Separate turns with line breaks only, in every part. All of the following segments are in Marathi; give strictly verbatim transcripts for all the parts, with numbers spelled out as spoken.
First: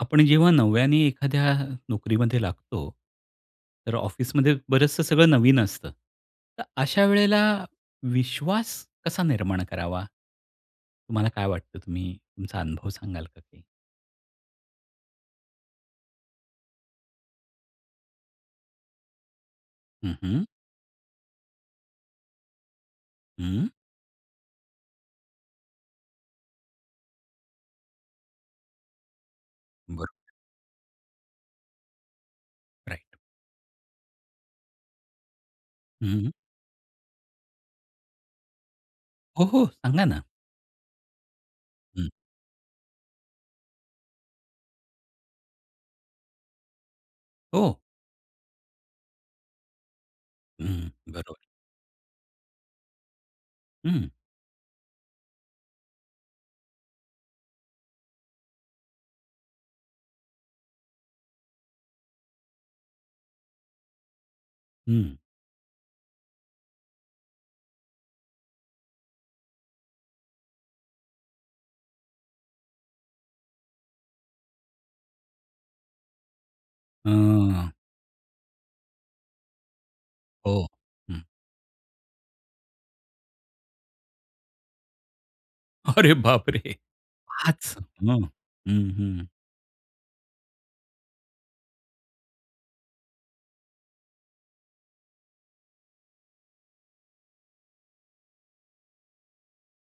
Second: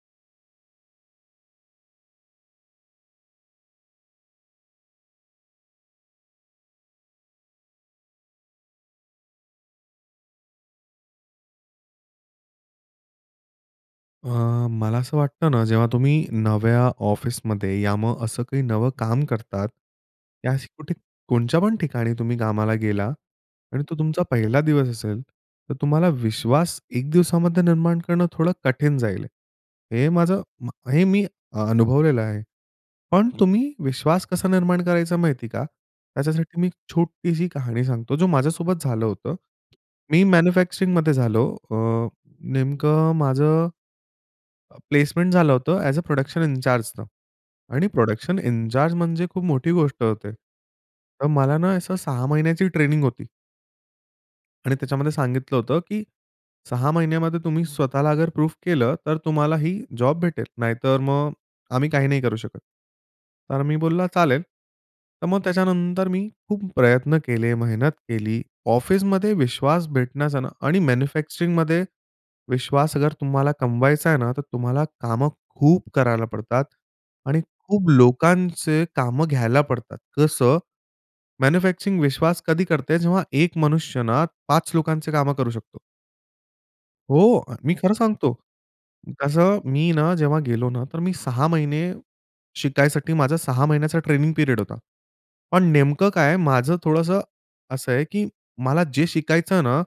आपण जेव्हा नव्याने एखाद्या नोकरीमध्ये लागतो, तर ऑफिसमध्ये बरंचसं सगळं नवीन असतं, तर अशा वेळेला विश्वास कसा निर्माण करावा? तुम्हाला काय वाटतं, तुम्ही तुमचा अनुभव सांगाल का काही?
अ, मला असं वाटतं ना, जेव्हा तुम्ही नव्या ऑफिसमध्ये, या मग असं काही नवं काम करतात.
हं, हं.
या अशी कुठे कोणच्या पण ठिकाणी तुम्ही कामाला गेला
हं.
आणि तो तुमचा पहिला दिवस असेल, तर तुम्हाला विश्वास एक दिवसामध्ये निर्माण करणं थोडं कठीण जाईल.
बर.
हे माझं हे मी अनुभवलेलं आहे.
राइट.
पण तुम्ही विश्वास कसा निर्माण करायचा माहिती आहे का?
हं.
त्याच्यासाठी मी एक छोटीशी कहाणी सांगतो, जो माझ्यासोबत झालं होतं.
हो. हो. सांगा ना.
मी मॅन्युफॅक्चरिंगमध्ये झालो अ,
हं.
नेमकं माझं प्लेसमेंट झालं होतं ॲज अ प्रॉडक्शन इनचार्जने
हो.
आणि प्रॉडक्शन इनचार्ज म्हणजे खूप मोठी गोष्ट होते.
हं,
तर
बरोबर.
मला ना असं सहा महिन्याची ट्रेनिंग होती.
हं.
आणि त्याच्यामध्ये सांगितलं होतं की "सहा महिन्यामध्ये तुम्ही स्वतःला अगर प्रूफ केलं तर तुम्हाला ही जॉब भेटेल. नाहीतर मग आम्ही काही नाही करू शकत." तर मी बोलला चालेल.
हं.
तर मग त्याच्यानंतर मी खूप प्रयत्न केले, मेहनत केली, ऑफिसमध्ये विश्वास भेटण्याचा ना आणि मॅन्युफॅक्चरिंगमध्ये विश्वास अगर तुम्हाला कमवायचा आहे ना, तर तुम्हाला कामं खूप करायला पडतात आणि
अं.
खूप लोकांचे कामं घ्यायला पडतात. जसं
हो. हं.
मॅन्युफॅक्चरिंग विश्वास कधी करते? जेव्हा एक मनुष्य ना पाच लोकांचे कामं करू शकतो.
अरे बाप रे!
हो. मी
पाच?
खरं
हं,
सांगतो.
हं, हं.
तसं मी ना जेव्हा गेलो ना तर मी सहा महिने शिकायसाठी माझा सहा महिन्याचा ट्रेनिंग पीरियड होता. पण नेमकं काय आहे, माझं थोडंसं असं आहे की मला जे शिकायचं आहे ना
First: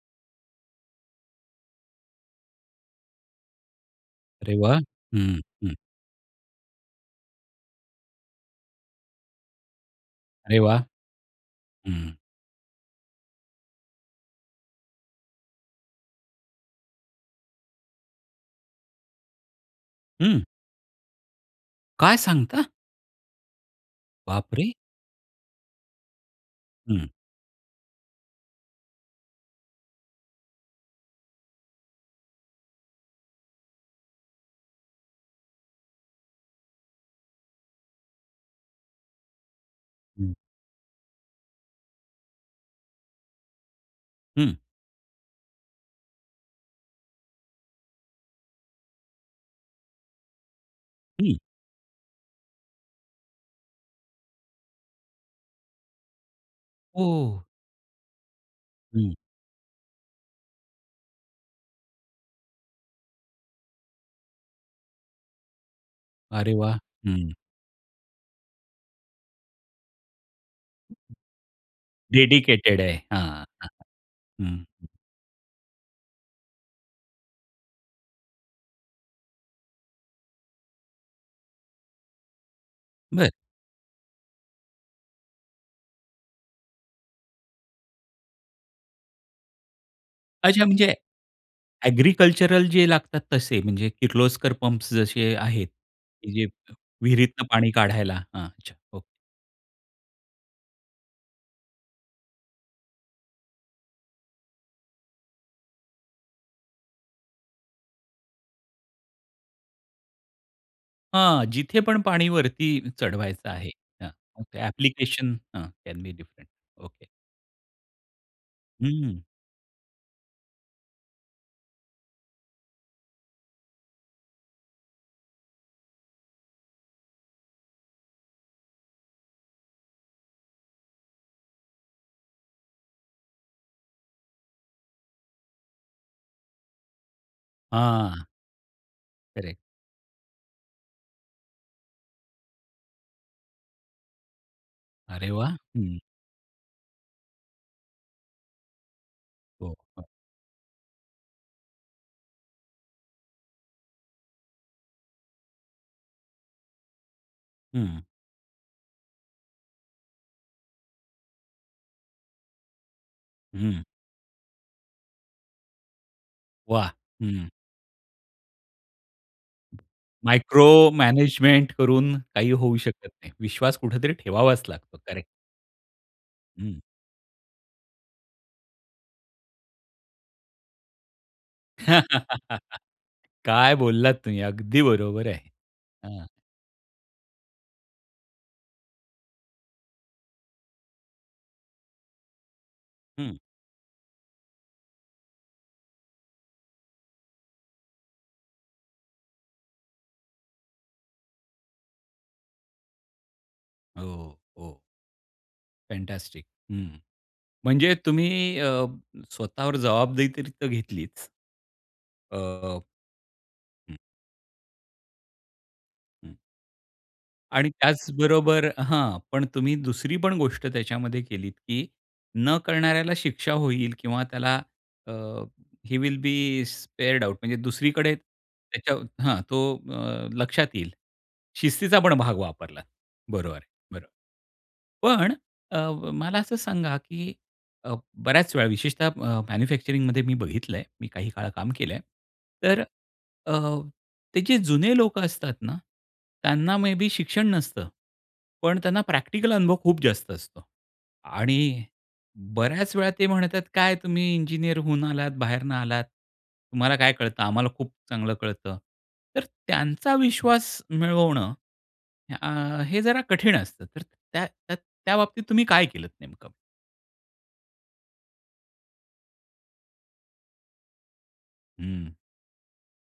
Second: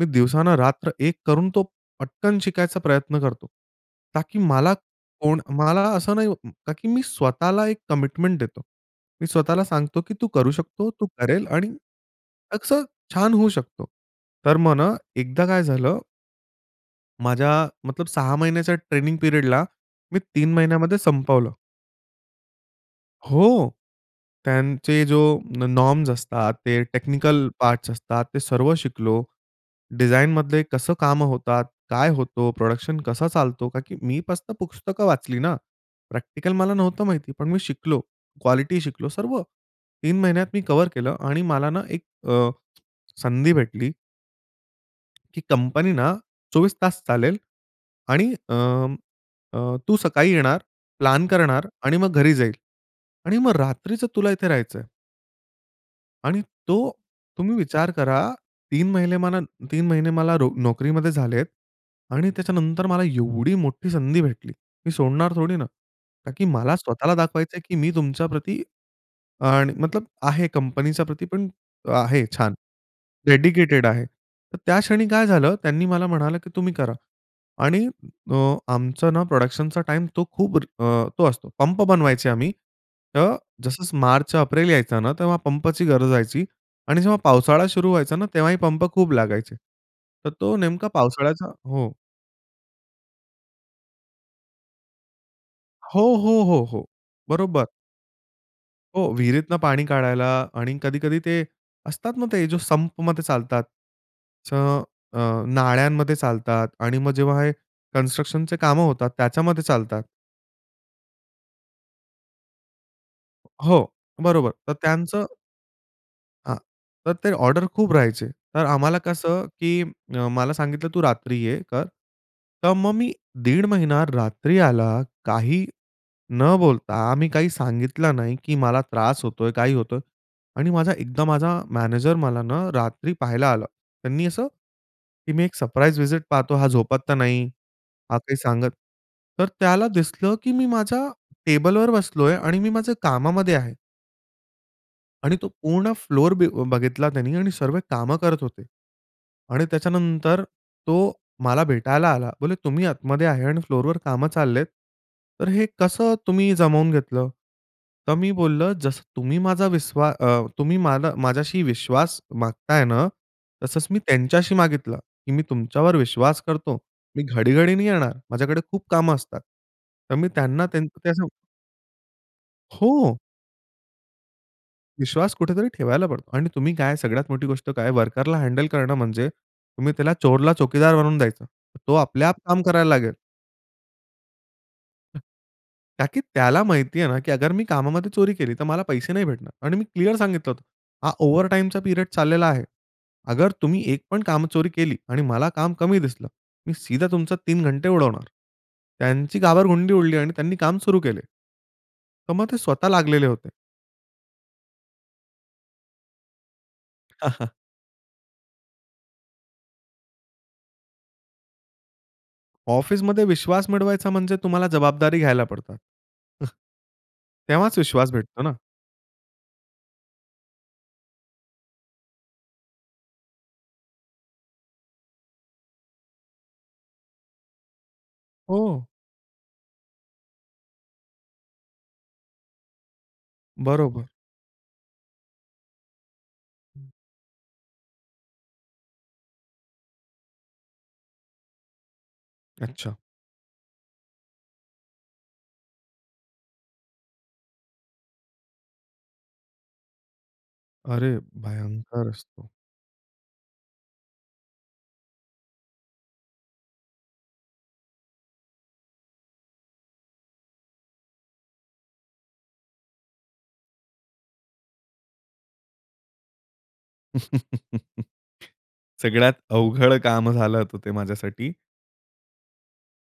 मी दिवसानं रात्र एक करून तो पटकन शिकायचा प्रयत्न करतो. कारण की
अरे
मला
वाह! हं,
कोण
हं.
मला असं नाही कारण की मी स्वतःला एक कमिटमेंट देतो. मी स्वतःला सांगतो की तू करू
अरे वाह!
शकतो, तू करेल आणि
हं.
असं छान होऊ शकतो. तर मग ना एकदा काय झालं माझ्या मतलब सहा महिन्याच्या ट्रेनिंग पीरियडला, मी
हं.
तीन महिन्यामध्ये संपवलं.
काय सांगता?
हो.
बापरे!
त्यांचे जो नॉ नॉर्म्स असतात, ते
हं.
टेक्निकल पार्ट्स असतात, ते सर्व शिकलो. डिझाईनमधले कसं कामं होतात? काय होतो? प्रोडक्शन कसं चालतो? का की मी कसं पुस्तकं वाचली ना. प्रॅक्टिकल मला नव्हतं माहिती. पण मी शिकलो. क्वालिटी शिकलो, सर्व. तीन
हं.
महिन्यात मी कव्हर केलं आणि मला ना एक अ, संधी भेटली
हं.
"की कंपनी ना चोवीस तास चालेल आणि अं, अ, तू सकाळी येणार, प्लान
हं.
करणार आणि मग घरी जाईल आणि मग रात्रीचं तुला इथे राहायचं आहे". आणि तो
ओह!
तुम्ही विचार करा तीन
हं.
महिने मला तीन महिने मला नो नोकरीमध्ये झालेत आणि त्याच्यानंतर मला एवढी मोठी संधी भेटली. मी सोडणार थोडी ना, ताकी
अरे
मला
वाह!
स्वतःला
हं.
दाखवायचं आहे की मी तुमच्या प्रती आणि मतलब आहे, कंपनीच्या प्रती पण आहे, छान.
डेडिकेटेड आहे. हां, हां.
डेडिकेटेड आहे.
हं.
तर त्या क्षणी काय झालं, त्यांनी मला म्हणालं की तुम्ही करा आणि अ, आमचं ना प्रोडक्शनचा टाईम तो खूप अ, तो असतो पंप बनवायचे आम्ही.
बरं.
तर जसं मार्च एप्रिल यायचं ना तेव्हा पंपची गरज राहायची आणि जेव्हा पावसाळा सुरु व्हायचा ना, तेव्हा ही पंप खूप लागायचे. तर तो
अच्छा, म्हणजे
नेमका पावसाळ्याचा हो.
अ‍ॅग्रिकल्चरल जे लागतात तसे, म्हणजे किर्लोस्कर पंप्स जसे आहेत
हो,
की
हो,
जे
हो, हो.
विहिरीतून
बरोबर.
पाणी काढायला. हां. अच्छा. ओके.
हो, विहिरीतून पाणी काढायला आणि कधी-कधी ते असतात ना, ते जो संपमध्ये चालतात च अ, नाळ्यांमध्ये चालतात आणि मग जेव्हा हे कन्स्ट्रक्शनचे कामं होतात, त्याच्यामध्ये चालतात.
हां, जिथे पण पाणी वरती चढवायचं आहे,
हो,
हां
बरोबर तर त्यांचं.
अँप्लिकेशन हां. कॅन बी डिफ्रंट
हां,
ओके.
तर ते ऑर्डर खूप राहायचे, तर आम्हाला
हं.
कसं, की अ, मला सांगितलं तू रात्री ये कर. तर मग मी दीड महिना रात्री आला, काही न बोलता. मी काही सांगितलं नाही की मला त्रास होतोय, काही होतोय आणि माझा एकदा माझा मॅनेजर मला ना रात्री पाहायला आला. त्यांनी असं की, मी एक सरप्राईज विजिट पाहतो, हा झोपात तर नाही, हा
हां.
काही सांगत तर
खरं आहे.
त्याला दिसलं की मी माझ्या टेबलवर बसलोय आणि मी माझ्या कामामध्ये आहे.
अरे
आणि तो
वाह!
पूर्ण
हं.
फ्लोर बी बघितला त्यांनी आणि सर्व कामं करत होते. आणि
हो, हं.
त्याच्यानंतर तो मला भेटायला आला. बोले तुम्ही आतमध्ये आहे आणि फ्लोरवर कामं चाललेत, तर हे कसं तुम्ही जमवून घेतलं?
हं.
तर मी बोललं, जसं तुम्ही माझा विश्वा अ, तुम्ही मला माझ्याशी विश्वास मागताय ना,
हं.
तसंच मी त्यांच्याशी मागितलं, की मी तुमच्यावर विश्वास करतो,
वाह!
मी
हं.
घडी-घडी नाही येणार, माझ्याकडे खूप कामं असतात. तर मी त्यांना
मायक्रो
[unintelligible]
मॅनेजमेंट करून काही होऊ शकत
हो.
नाही. विश्वास कुठेतरी ठेवावाच लागतो. करेक्ट.
विश्वास कुठेतरी ठेवायला पडतो आणि तुम्ही
हं.
काय सगळ्यात मोठी गोष्ट काय, वर्करला हँडल करणं म्हणजे, तुम्ही त्याला चोरला चौकीदार बनवून द्यायचं. तो आपल्या आप काम करायला लागेल.
काय बोललात तुम्ही! अगदी बरोबर आहे.
ताकी
हां.
त्याला माहिती आहे ना, की अगर मी कामामध्ये चोरी केली तर मला पैसे नाही भेटणार आणि मी क्लिअर सांगितलं होतं. हा ओव्हरटाईमचा पिरियड चाललेला आहे,
हं.
अगर तुम्ही एक पण काम चोरी केली आणि मला काम कमी दिसलं, मी सीधा तुमचं तीन घंटे उडवणार. त्यांची घाबरगुंडी उडली आणि त्यांनी काम सुरू केले. तर मग ते स्वतः लागलेले होते.
हो, हो. फँटास्टिक. हं, म्हणजे तुम्ही अ, स्वतःवर जवाबदेही तरी तर घेतलीच. अ
ऑफिसमध्ये विश्वास
हं.
मिळवायचा म्हणजे तुम्हाला जबाबदारी घ्यायला पडतात.
हं. आणि
तेव्हाच विश्वास भेटतो ना?
त्याचबरोबर हां, पण तुम्ही दुसरी पण गोष्ट त्याच्यामध्ये केलीत की न करणाऱ्याला शिक्षा होईल किंवा त्याला uh, he will be spared out. म्हणजे दुसरीकडे
हो.
त्याच्या हां, तो लक्षात येईल. शिस्तीचा पण भाग वापरला बरोबर आहे,
बरोबर.
बरोबर. पण अ, मला असं सांगा की अ, बऱ्याच वेळा विशेषतः मॅन्युफॅक्चरिंगमध्ये मी बघितलंय मी काही काळ काम केलंय तर
अच्छा.
अ, ते जे जुने लोकं असतात ना त्यांना मे बी शिक्षण नसतं, पण त्यांना प्रॅक्टिकल अनुभव खूप जास्त असतो
अरे
आणि
भयंकर असतो.
बऱ्याच वेळा ते म्हणतात काय तुम्ही इंजिनिअर होऊन आलात बाहेरनं आलात, तुम्हाला काय कळतं आम्हाला खूप चांगलं कळतं तर त्यांचा विश्वास मिळवणं, अ, हे जरा कठीण असतं तर त्या त्या बाबतीत तुम्ही काय केलंत नेमकं?
सगळ्यात अवघड काम झालं होतं ते माझ्यासाठी.
हं.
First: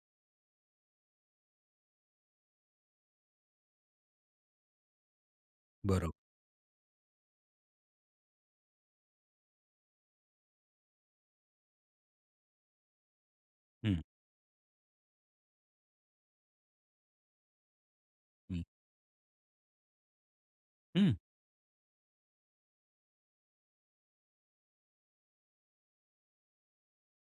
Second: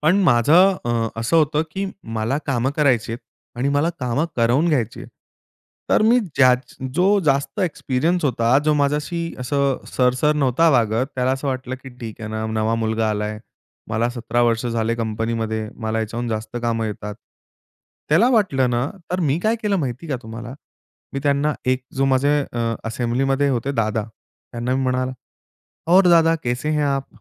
पण माझं अ, असं होतं की मला काम करायची आहेत आणि मला कामं करवून घ्यायची आहेत. तर
बरं.
मी ज्याच जो जास्त एक्सपिरियन्स होता, जो माझ्याशी असं, सर, सर नव्हता वागत, त्याला असं वाटलं की, "ठीक आहे ना, नवा मुलगा आलाय,
हं.
मला सतरा वर्ष झाले कंपनीमध्ये, मला याच्याहून जास्त कामं येतात." त्याला
हं.
वाटलं ना, तर मी काय केलं माहिती का तुम्हाला?
हं.
मी त्यांना एक जो माझे अ, असेंब्लीमध्ये होते दादा, त्यांना मी म्हणाला, "और दादा, कैसे हैं आप?"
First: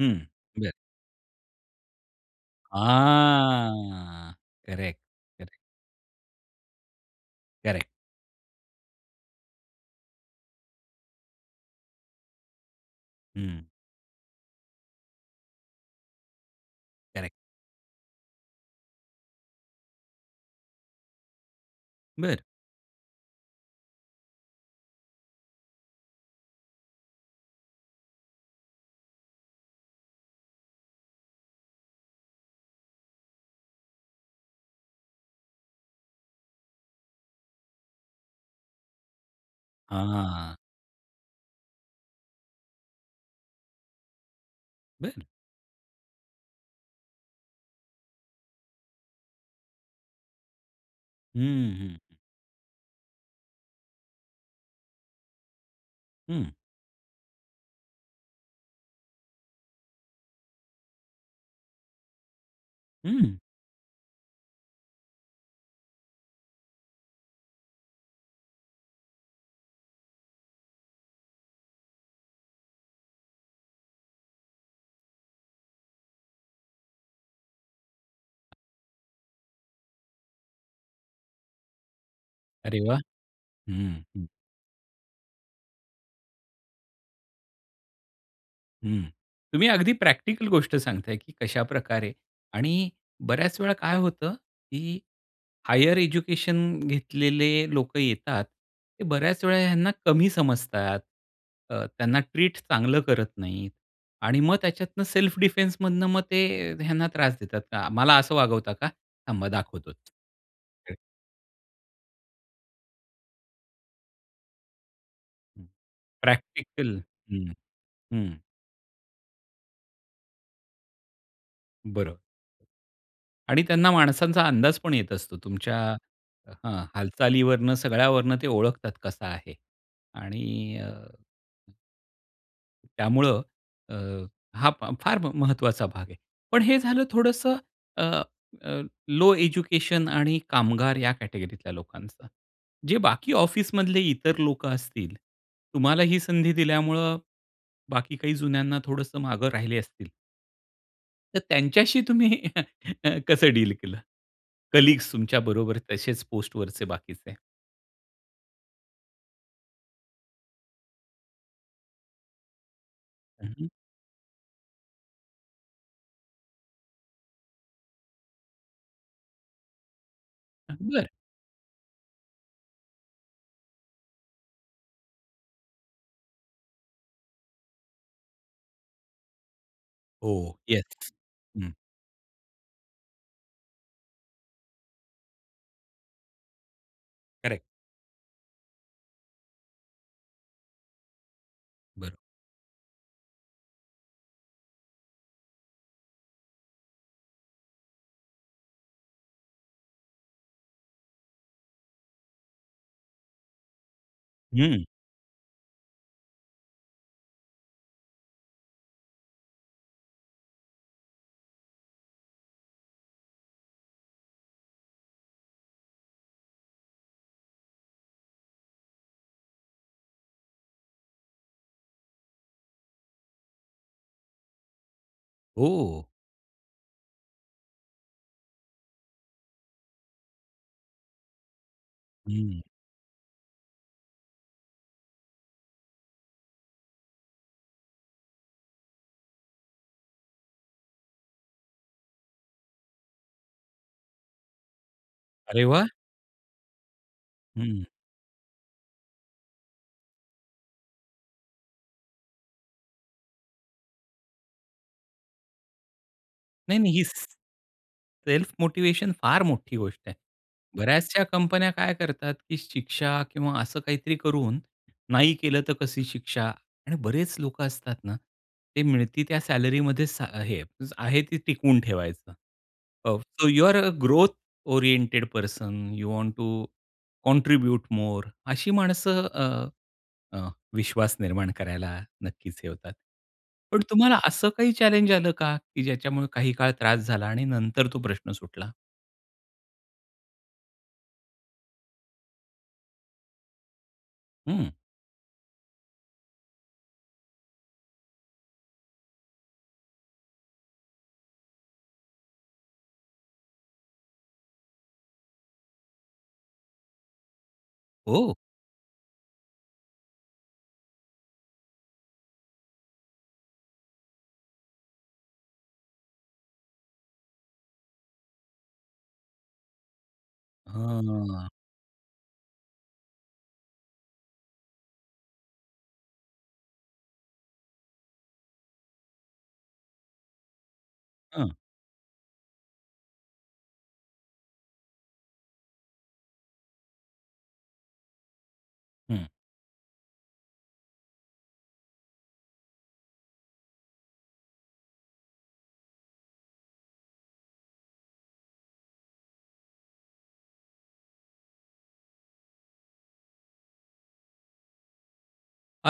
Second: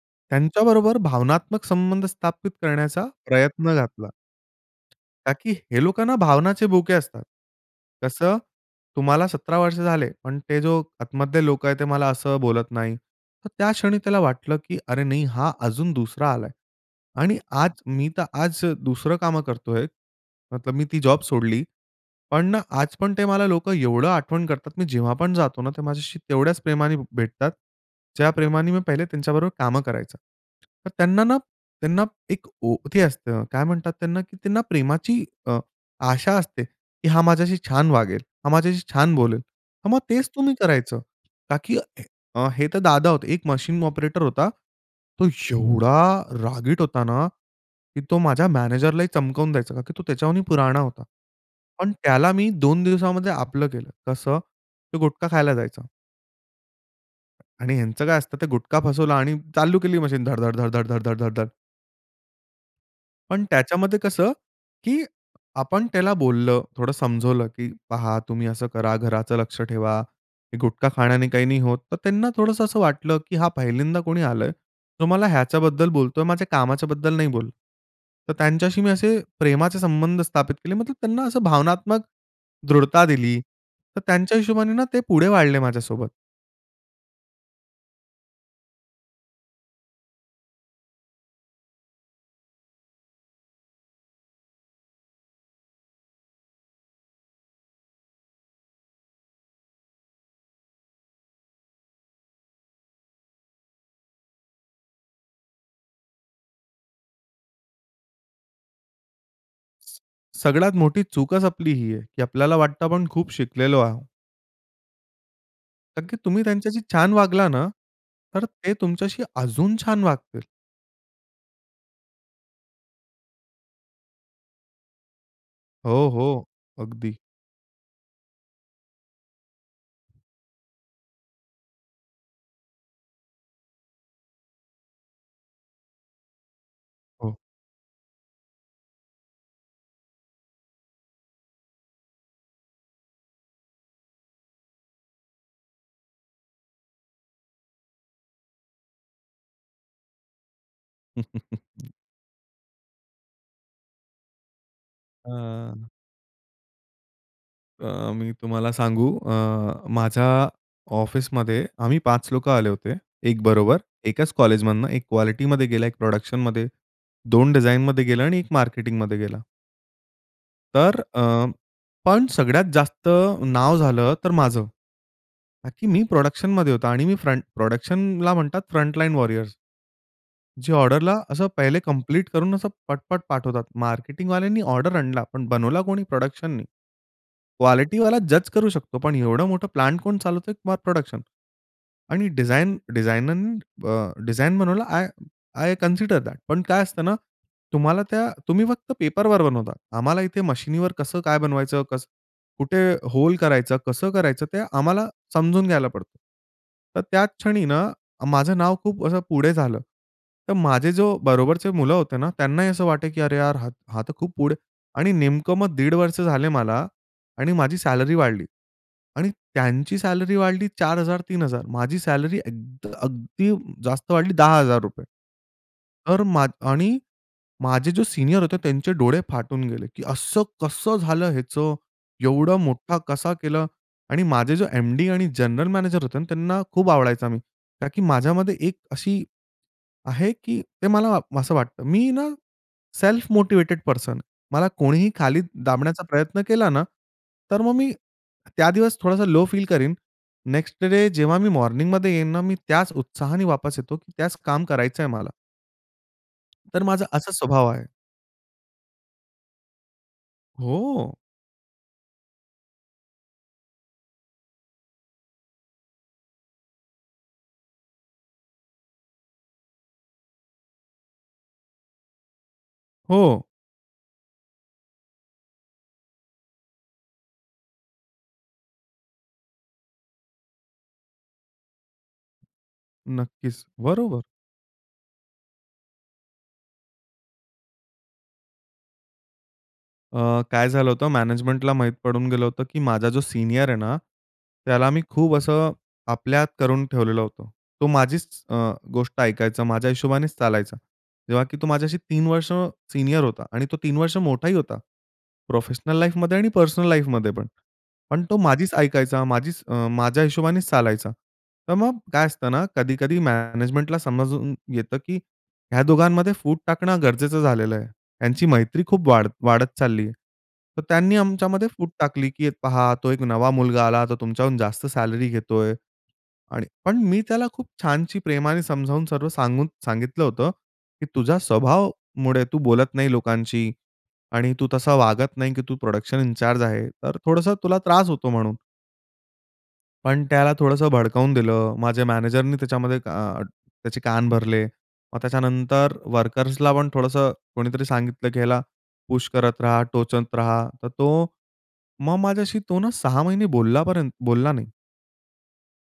हं, बरं.
त्यांच्याबरोबर भावनात्मक संबंध स्थापित करण्याचा प्रयत्न घातला.
हां. करेक्ट,
का की
करेक्ट.
हे लोकांना भावनाचे भुके असतात.
करेक्ट.
कसं? तुम्हाला सतरा वर्ष झाले, पण ते जो आतमधले लोकं आहेत ते मला असं बोलत नाही. तर
हं.
त्या क्षणी त्याला वाटलं की, "अरे, नाही हा अजून दुसरा आलाय"
करेक्ट.
आणि आज मी तर आज दुसरं कामं करतोय. मतलब मी ती जॉब सोडली.
बरं.
पण ना, आजपण ते मला लोकं एवढं आठवण करतात, मी जेव्हा पण जातो ना, ते माझ्याशी तेवढ्याच प्रेमाने भ भेटतात. ज्या प्रेमाने मी पहिले त्यांच्याबरोबर काम करायचं. तर त्यांना ना, त्यांना एक ओ ते असतं, काय म्हणतात त्यांना, की त्यांना प्रेमाची अ, आशा असते की, "हा माझ्याशी छान वागेल, हा माझ्याशी छान बोलेल." हां, मग
हां, हां,
तेच तुम्ही
हां.
करायचं. का की अ, हे तर दादा होते. एक मशीन ऑपरेटर होता,
बरं.
तो एवढा रागीट होता ना, की तो माझ्या मॅनेजरला ही चमकावून द्यायचा, का की तो त्याच्यावरूनही पुराणा होता.
हं, हं,
पण,
हं.
त्याला मी दोन दिवसामध्ये आपलं केलं, कसं? ते गुटखा खायला जायचा.
हं.
आणि ह्यांचं काय असतं ते गुटखा फसवलं आणि चालू केली मशीन धड-धड, धड-धड, धड-धड, धड-धड.
हं.
पण त्याच्यामध्ये कसं, की आपण त्याला बोललं, थोडं समजावलं, की "पहा, तुम्ही असं करा, घराचं लक्ष ठेवा, गुटखा खाण्याने काही नाही होत." तर त्यांना थोडंसं असं वाटलं, की हां, पहिल्यांदा कोणी आलंय तो मला ह्याच्याबद्दल बोलतोय, माझ्या कामाच्या बद्दल नाही बोलत. तर त्यांच्याशी मी असे प्रेमाचे संबंध स्थापित केले, मतलब त्यांना असं भावनात्मक
अरे वाह!
दृढता दिली. तर
हं, हं.
त्यांच्या हिशोबाने ना ते पुढे वाढले माझ्यासोबत.
हं. तुम्ही अगदी प्रॅक्टिकल गोष्ट सांगताय, की कशाप्रकारे आणि बऱ्याच वेळा काय होतं, की हायर एज्युकेशन घेतलेले लोकं येतात, ते बऱ्याच वेळा ह्यांना कमी समजतात, अ, त्यांना ट्रीट चांगलं करत नाहीत आणि मग त्याच्यातनं सेल्फ डिफेंसमधनं मग ते ह्यांना त्रास देतात का "मला असं वागवता का? थांबा दाखवतोच."
सगळ्यात
[unintelligible]
मोठी चूकच आपली ही आहे, की आपल्याला वाटतं आपण खूप शिकलेलो आहो नक्की. तुम्ही त्यांच्याशी
प्रॅक्टिकल.
छान वागला
हं,
ना,
हं.
तर ते तुमच्याशी अजून छान वागतील.
बरं. आणि त्यांना माणसांचा अंदाज पण येत असतो, तुमच्या
हो, हो
अ, हं,
अगदी.
हालचालीवरनं सगळ्यावरून ते ओळखतात कसा आहे आणि अ हं. त्यामुळं अ, हा फा फार महत्त्वाचा भाग आहे. पण हे झालं
हो.
थोडंसं अ, अ, लो एज्युकेशन आणि कामगार या कॅटेगरीतल्या लोकांचा, जे बाकी ऑफिसमधले इतर लोकं असतील तुम्हाला ही संधी दिल्यामुळं, बाकी काही जुन्यांना थोडंसं मागे राहिले असतील. तर त्यांच्याशी तुम्ही कसं डील केलं? कलीग्स तुमच्या बरोबर,
अं
तसेच पोस्टवरचे बाकीचे.
अ, मी तुम्हाला सांगू अ, माझ्या ऑफिसमध्ये आम्ही पाच लोकं आले होते, एक
हं, हं.
बरोबर. एकाच कॉलेजमधनं. एक क्वालिटीमध्ये गेला, एक प्रोडक्शनमध्ये, दोन डिझाइनमध्ये गेला आणि एक मार्केटिंगमध्ये गेला.
हां,
तर
बरं.
अ पण सगळ्यात जास्त नाव झालं तर माझं. का की मी प्रोडक्शनमध्ये होतो. आणि मी फ्रंट प्रोडक्शनला म्हणतात फ्रंट लाईन वॉरियर्स.
ओह
जे
येस,
ऑर्डरला असं
हं.
पहिले कम्प्लीट करून, असं पट-पट पाठवतात. मार्केटिंगवाल्यांनी ऑर्डर आणला, पण बनवला कोणी? प्रोडक्शननी.
करेक्ट.
क्वालिटीवाला जज करू शकतो, पण एवढं मोठं प्लांट कोण चालवतोय प्रोडक्शन.
बरं.
आणि डिझाइन डिझाइननं ब डिझाइन बनवलं आय आय कन्सिडर दॅट. पण काय असतं ना, तुम्हाला त्या तुम्ही फक्त पेपरवर बनवता, आम्हाला इथे मशिनीवर कसं काय बनवायचं, कसं कुठे होल करायचं, कसं करायचं? ते
हं.
आम्हाला समजून घ्यायला पडतं. तर त्याच क्षणी ना, माझं नाव खूप अ, असं पुढे झालं, तर माझे जो बरोबरचे मुलं होते ना, त्यांनाही असं वाटे की, "अरे यार, हा हा तर खूप पुढे" आणि नेमकं मग दीड वर्ष झाले मला आणि माझी सॅलरी वाढली आणि त्यांची सॅलरी वाढली चार हजार तीन हजार. माझी सॅलरी अगद अगदी जास्त वाढली दहा हजार रुपये.
हो.
तर माझ आणि माझे जे सीनियर होते, त्यांचे डोळे फाटून गेले, की "असं कसं झालं ह्याचं, एवढं
हं.
मोठा कसा केला" आणि माझे जे एमडी आणि जनरल मॅनेजर होते ना, त्यांना खूप आवडायचा मी. का की माझ्यामध्ये एक अशी आहे की ते मला असं वाटतं. मी ना, सेल्फ मोटिवेटेड पर्सन. आहे. मला कोणीही खाली
अरे, वाह!
दाबण्याचा प्रयत्न केला ना, तर मग
हं.
मी त्या दिवस थोडासा लो फील करीन. नेक्स्ट डे जेव्हा मी मॉर्निंगमध्ये येईन ना, मी त्याच उत्साहाने वापस येतो, की त्याच काम करायचंय मला. तर
नाही-नाही,
माझा
स
असा स्वभाव आहे.
सेल्फ मोटिवेशन फार मोठी गोष्ट आहे.
हो.
बऱ्याचशा कंपन्या काय करतात की शिक्षा किंवा असं काहीतरी करून, नाही केलं तर कशी शिक्षा? आणि बरेच लोकं असतात ना, ते मिळती त्या सॅलरी मध्ये सा हे आहे ते टिकवून ठेवायचं. ऑफ
हो.
So you are a growth oriented person, you want to contribute more. अशी माणसं अ, विश्वास निर्माण करायला नक्कीच हे होतात.
नक्कीच,
पण तुम्हाला
बरोबर.
असं काही आलं का? की ज्याच्यामुळे काही काळ त्रास झाला आणि नंतर तो प्रश्न सुटला?
अ, काय झालं होतं. मॅनेजमेंटला माहीत पडून गेलं होतं की माझा जो सीनियर आहे ना,
हं.
त्याला मी खूप असं आपल्यात करून ठेवलेलं होतं. तो माझीच अ, गोष्ट ऐकायचा, माझ्या हिशोबानेच चालायचा. जेव्हा की तो माझ्याशी तीन वर्ष सीनियर होता, आणि तो तीन वर्ष मोठाही होता प्रोफेशनल लाईफमध्ये आणि पर्सनल लाईफमध्ये पण. पण
हो.
तो माझीच ऐकायचा, माझीच अ माझ्या हिशोबानेच चालायचा. तर मग काय असतं ना कधी कधी मॅनेजमेंटला समजून येतं की ह्या दोघांमध्ये फूट टाकणं गरजेचं झालेलं आहे. यांची मैत्री खूप वाढ वाढत चालली. तर त्यांनी
हं.
आमच्यामध्ये फूट टाकली, की पहा तो एक नवा मुलगा आला तो तुमच्याहून जास्त सॅलरी घेतोय आणि पण मी त्याला खूप छानशी प्रेमाने समजावून सांगून सांगितलं होतं, की तुझ्या
हं.
स्वभावामुळे तू बोलत नाही लोकांशी आणि तू तसा वागत नाही की तू प्रोडक्शन इन चार्ज आहे, तर थोडंसं तुला त्रास होतो म्हणून.
हं.
पण त्याला थोडंसं भडकावून दिलं. माझ्या मॅनेजरने त्याच्यामध्ये अ, त्याचे कान भरले. मग त्याच्यानंतर वर्कर्सला पण थोडंसं कोणीतरी सांगितलं, की ह्याला पुश करत राहा, टोचत राहा. तर तो मग माझ्याशी तो ना सहा महिने बोलला पर्यन्त बोलला नाही.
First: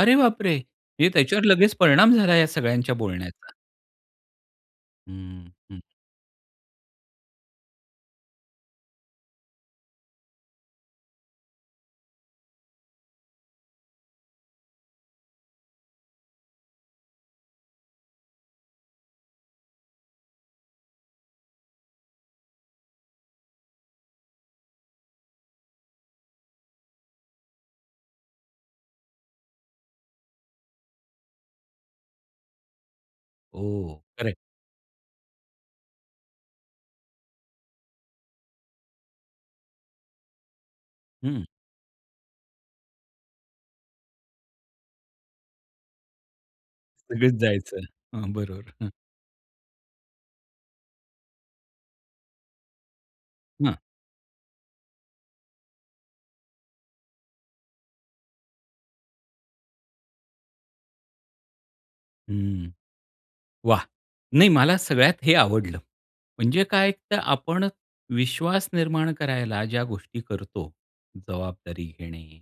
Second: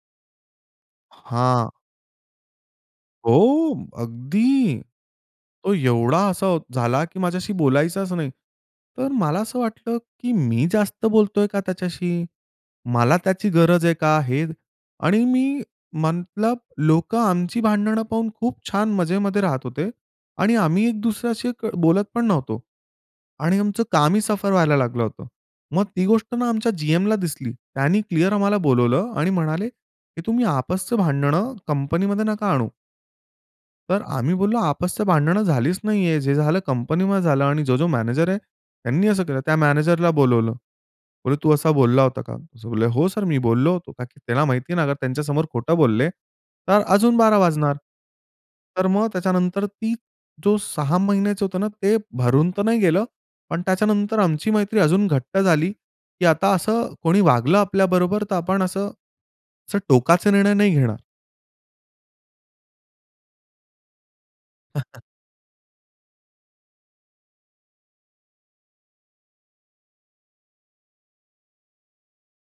अरे बापरे! म्हणजे त्याच्यावर
हां.
लगेच परिणाम झाला या सगळ्यांच्या बोलण्याचा.
हो अगदी!
हं,
तो
हं.
एवढा असा झाला की माझ्याशी बोलायचाच नाही. तर मला असं वाटलं की मी जास्त बोलतोय का त्याच्याशी? मला त्याची गरज आहे का? हे आणि मी म्हटलं, लोकं आमची भांडणं पाहून खूप छान मजेमध्ये राहत होते आणि आम्ही एक दुसऱ्याशी क बोलत पण नव्हतो आणि आमचं कामही सफर व्हायला लागलं होतं. मग ती गोष्ट ना आमच्या जीएमला दिसली. त्यांनी क्लिअर आम्हाला बोलावलं आणि म्हणाले, "की तुम्ही आपसचं भांडणं कंपनीमध्ये नका आणू"
ओह,
तर
खरं आहे.
आम्ही बोललो, "आपसच्या" भांडणं झालीच नाहीये, जे झालं कंपनीमध्ये झालं आणि जो-जो मॅनेजर आहे त्यांनी असं केलं." त्या मॅनेजरला बोलावलं. बोले,
हं.
"तू असा बोलला होता का?" बोले. "हो सर, मी बोललो होतो." का की त्याला माहिती आहे ना त्यांच्यासमोर खोटं बोलले तर अजून
सगळेच
बारा वाजणार.
जायचं. हां, बरोबर,
तर
हं.
मग त्याच्यानंतर ती जो सहा महिन्याचं होतं ना ते भरून तर नाही गेलं, पण
हां.
त्याच्यानंतर आमची मैत्री अजून घट्ट झाली की आता असं कोणी वागलं आपल्याबरोबर तर आपण असं, असं टोकाचे निर्णय नाही घेणार.
हं, वाह! नाही मला सगळ्यात हे आवडलं. म्हणजे काय तर आपण विश्वास निर्माण करायला ज्या गोष्टी करतो, जबाबदारी घेणे,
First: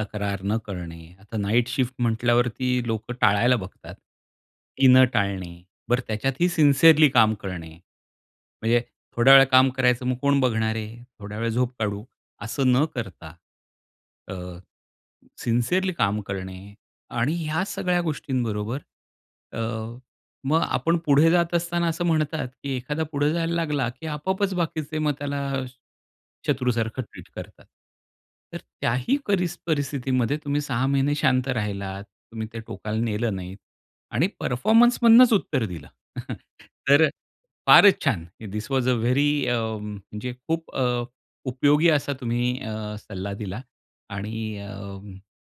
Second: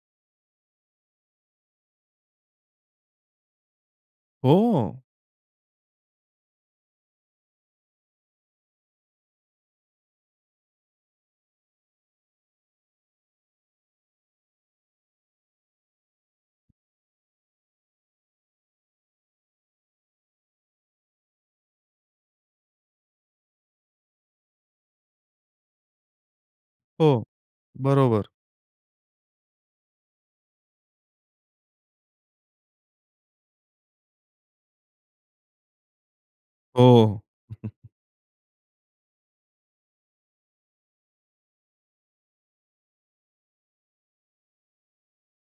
तक्रार न करणे, आता नाईट शिफ्ट म्हटल्यावरती लोकं टाळायला बघतात. ती
हो.
न टाळणे, बरं त्याच्यातही सिन्सीयरली काम करणे. म्हणजे, थोड्या वेळ काम करायचं मग कोण बघणार आहे? थोड्या वेळ झोप काढू, असं न करता, अ, सिन्सीयरली काम करणे आणि ह्या सगळ्या गोष्टींबरोबर अ, मग आपण पुढे जात असताना असं म्हणतात, की एखादा पुढे जायला लागला की आपोआपच बाकीचे मग त्याला शत्रूसारखं
हो,
ट्रीट करतात.
बरोबर.
तर त्याही परि परिस्थितीमध्ये तुम्ही सहा महिने शांत राहिलात, तुम्ही ते टोकाला नेलं नाही आणि परफॉर्मन्स मधनच उत्तर दिलं. तर अ,
हो.
फारच छान! This was a very uh, म्हणजे खूप अ, उपयोगी असा तुम्ही अ, सल्ला दिला आणि अ,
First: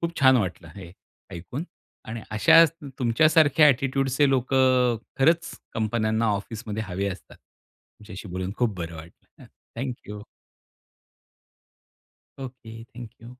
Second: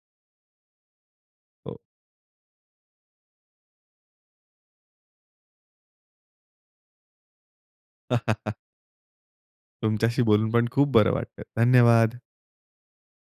खूप छान वाटलं हे ऐकून
हो.
आणि अशाचं तु तुमच्यासारख्या ॲटिट्यूडचे लोकं अ, खरंच कंपन्यांना ऑफिसमध्ये हवे असतात, तुमच्याशी बोलून खूप बरं वाटलं. अ, थँक
तुमच्याशी
यू.
बोलून पण खूप बरं वाटलं, धन्यवाद.
Okay, thank you.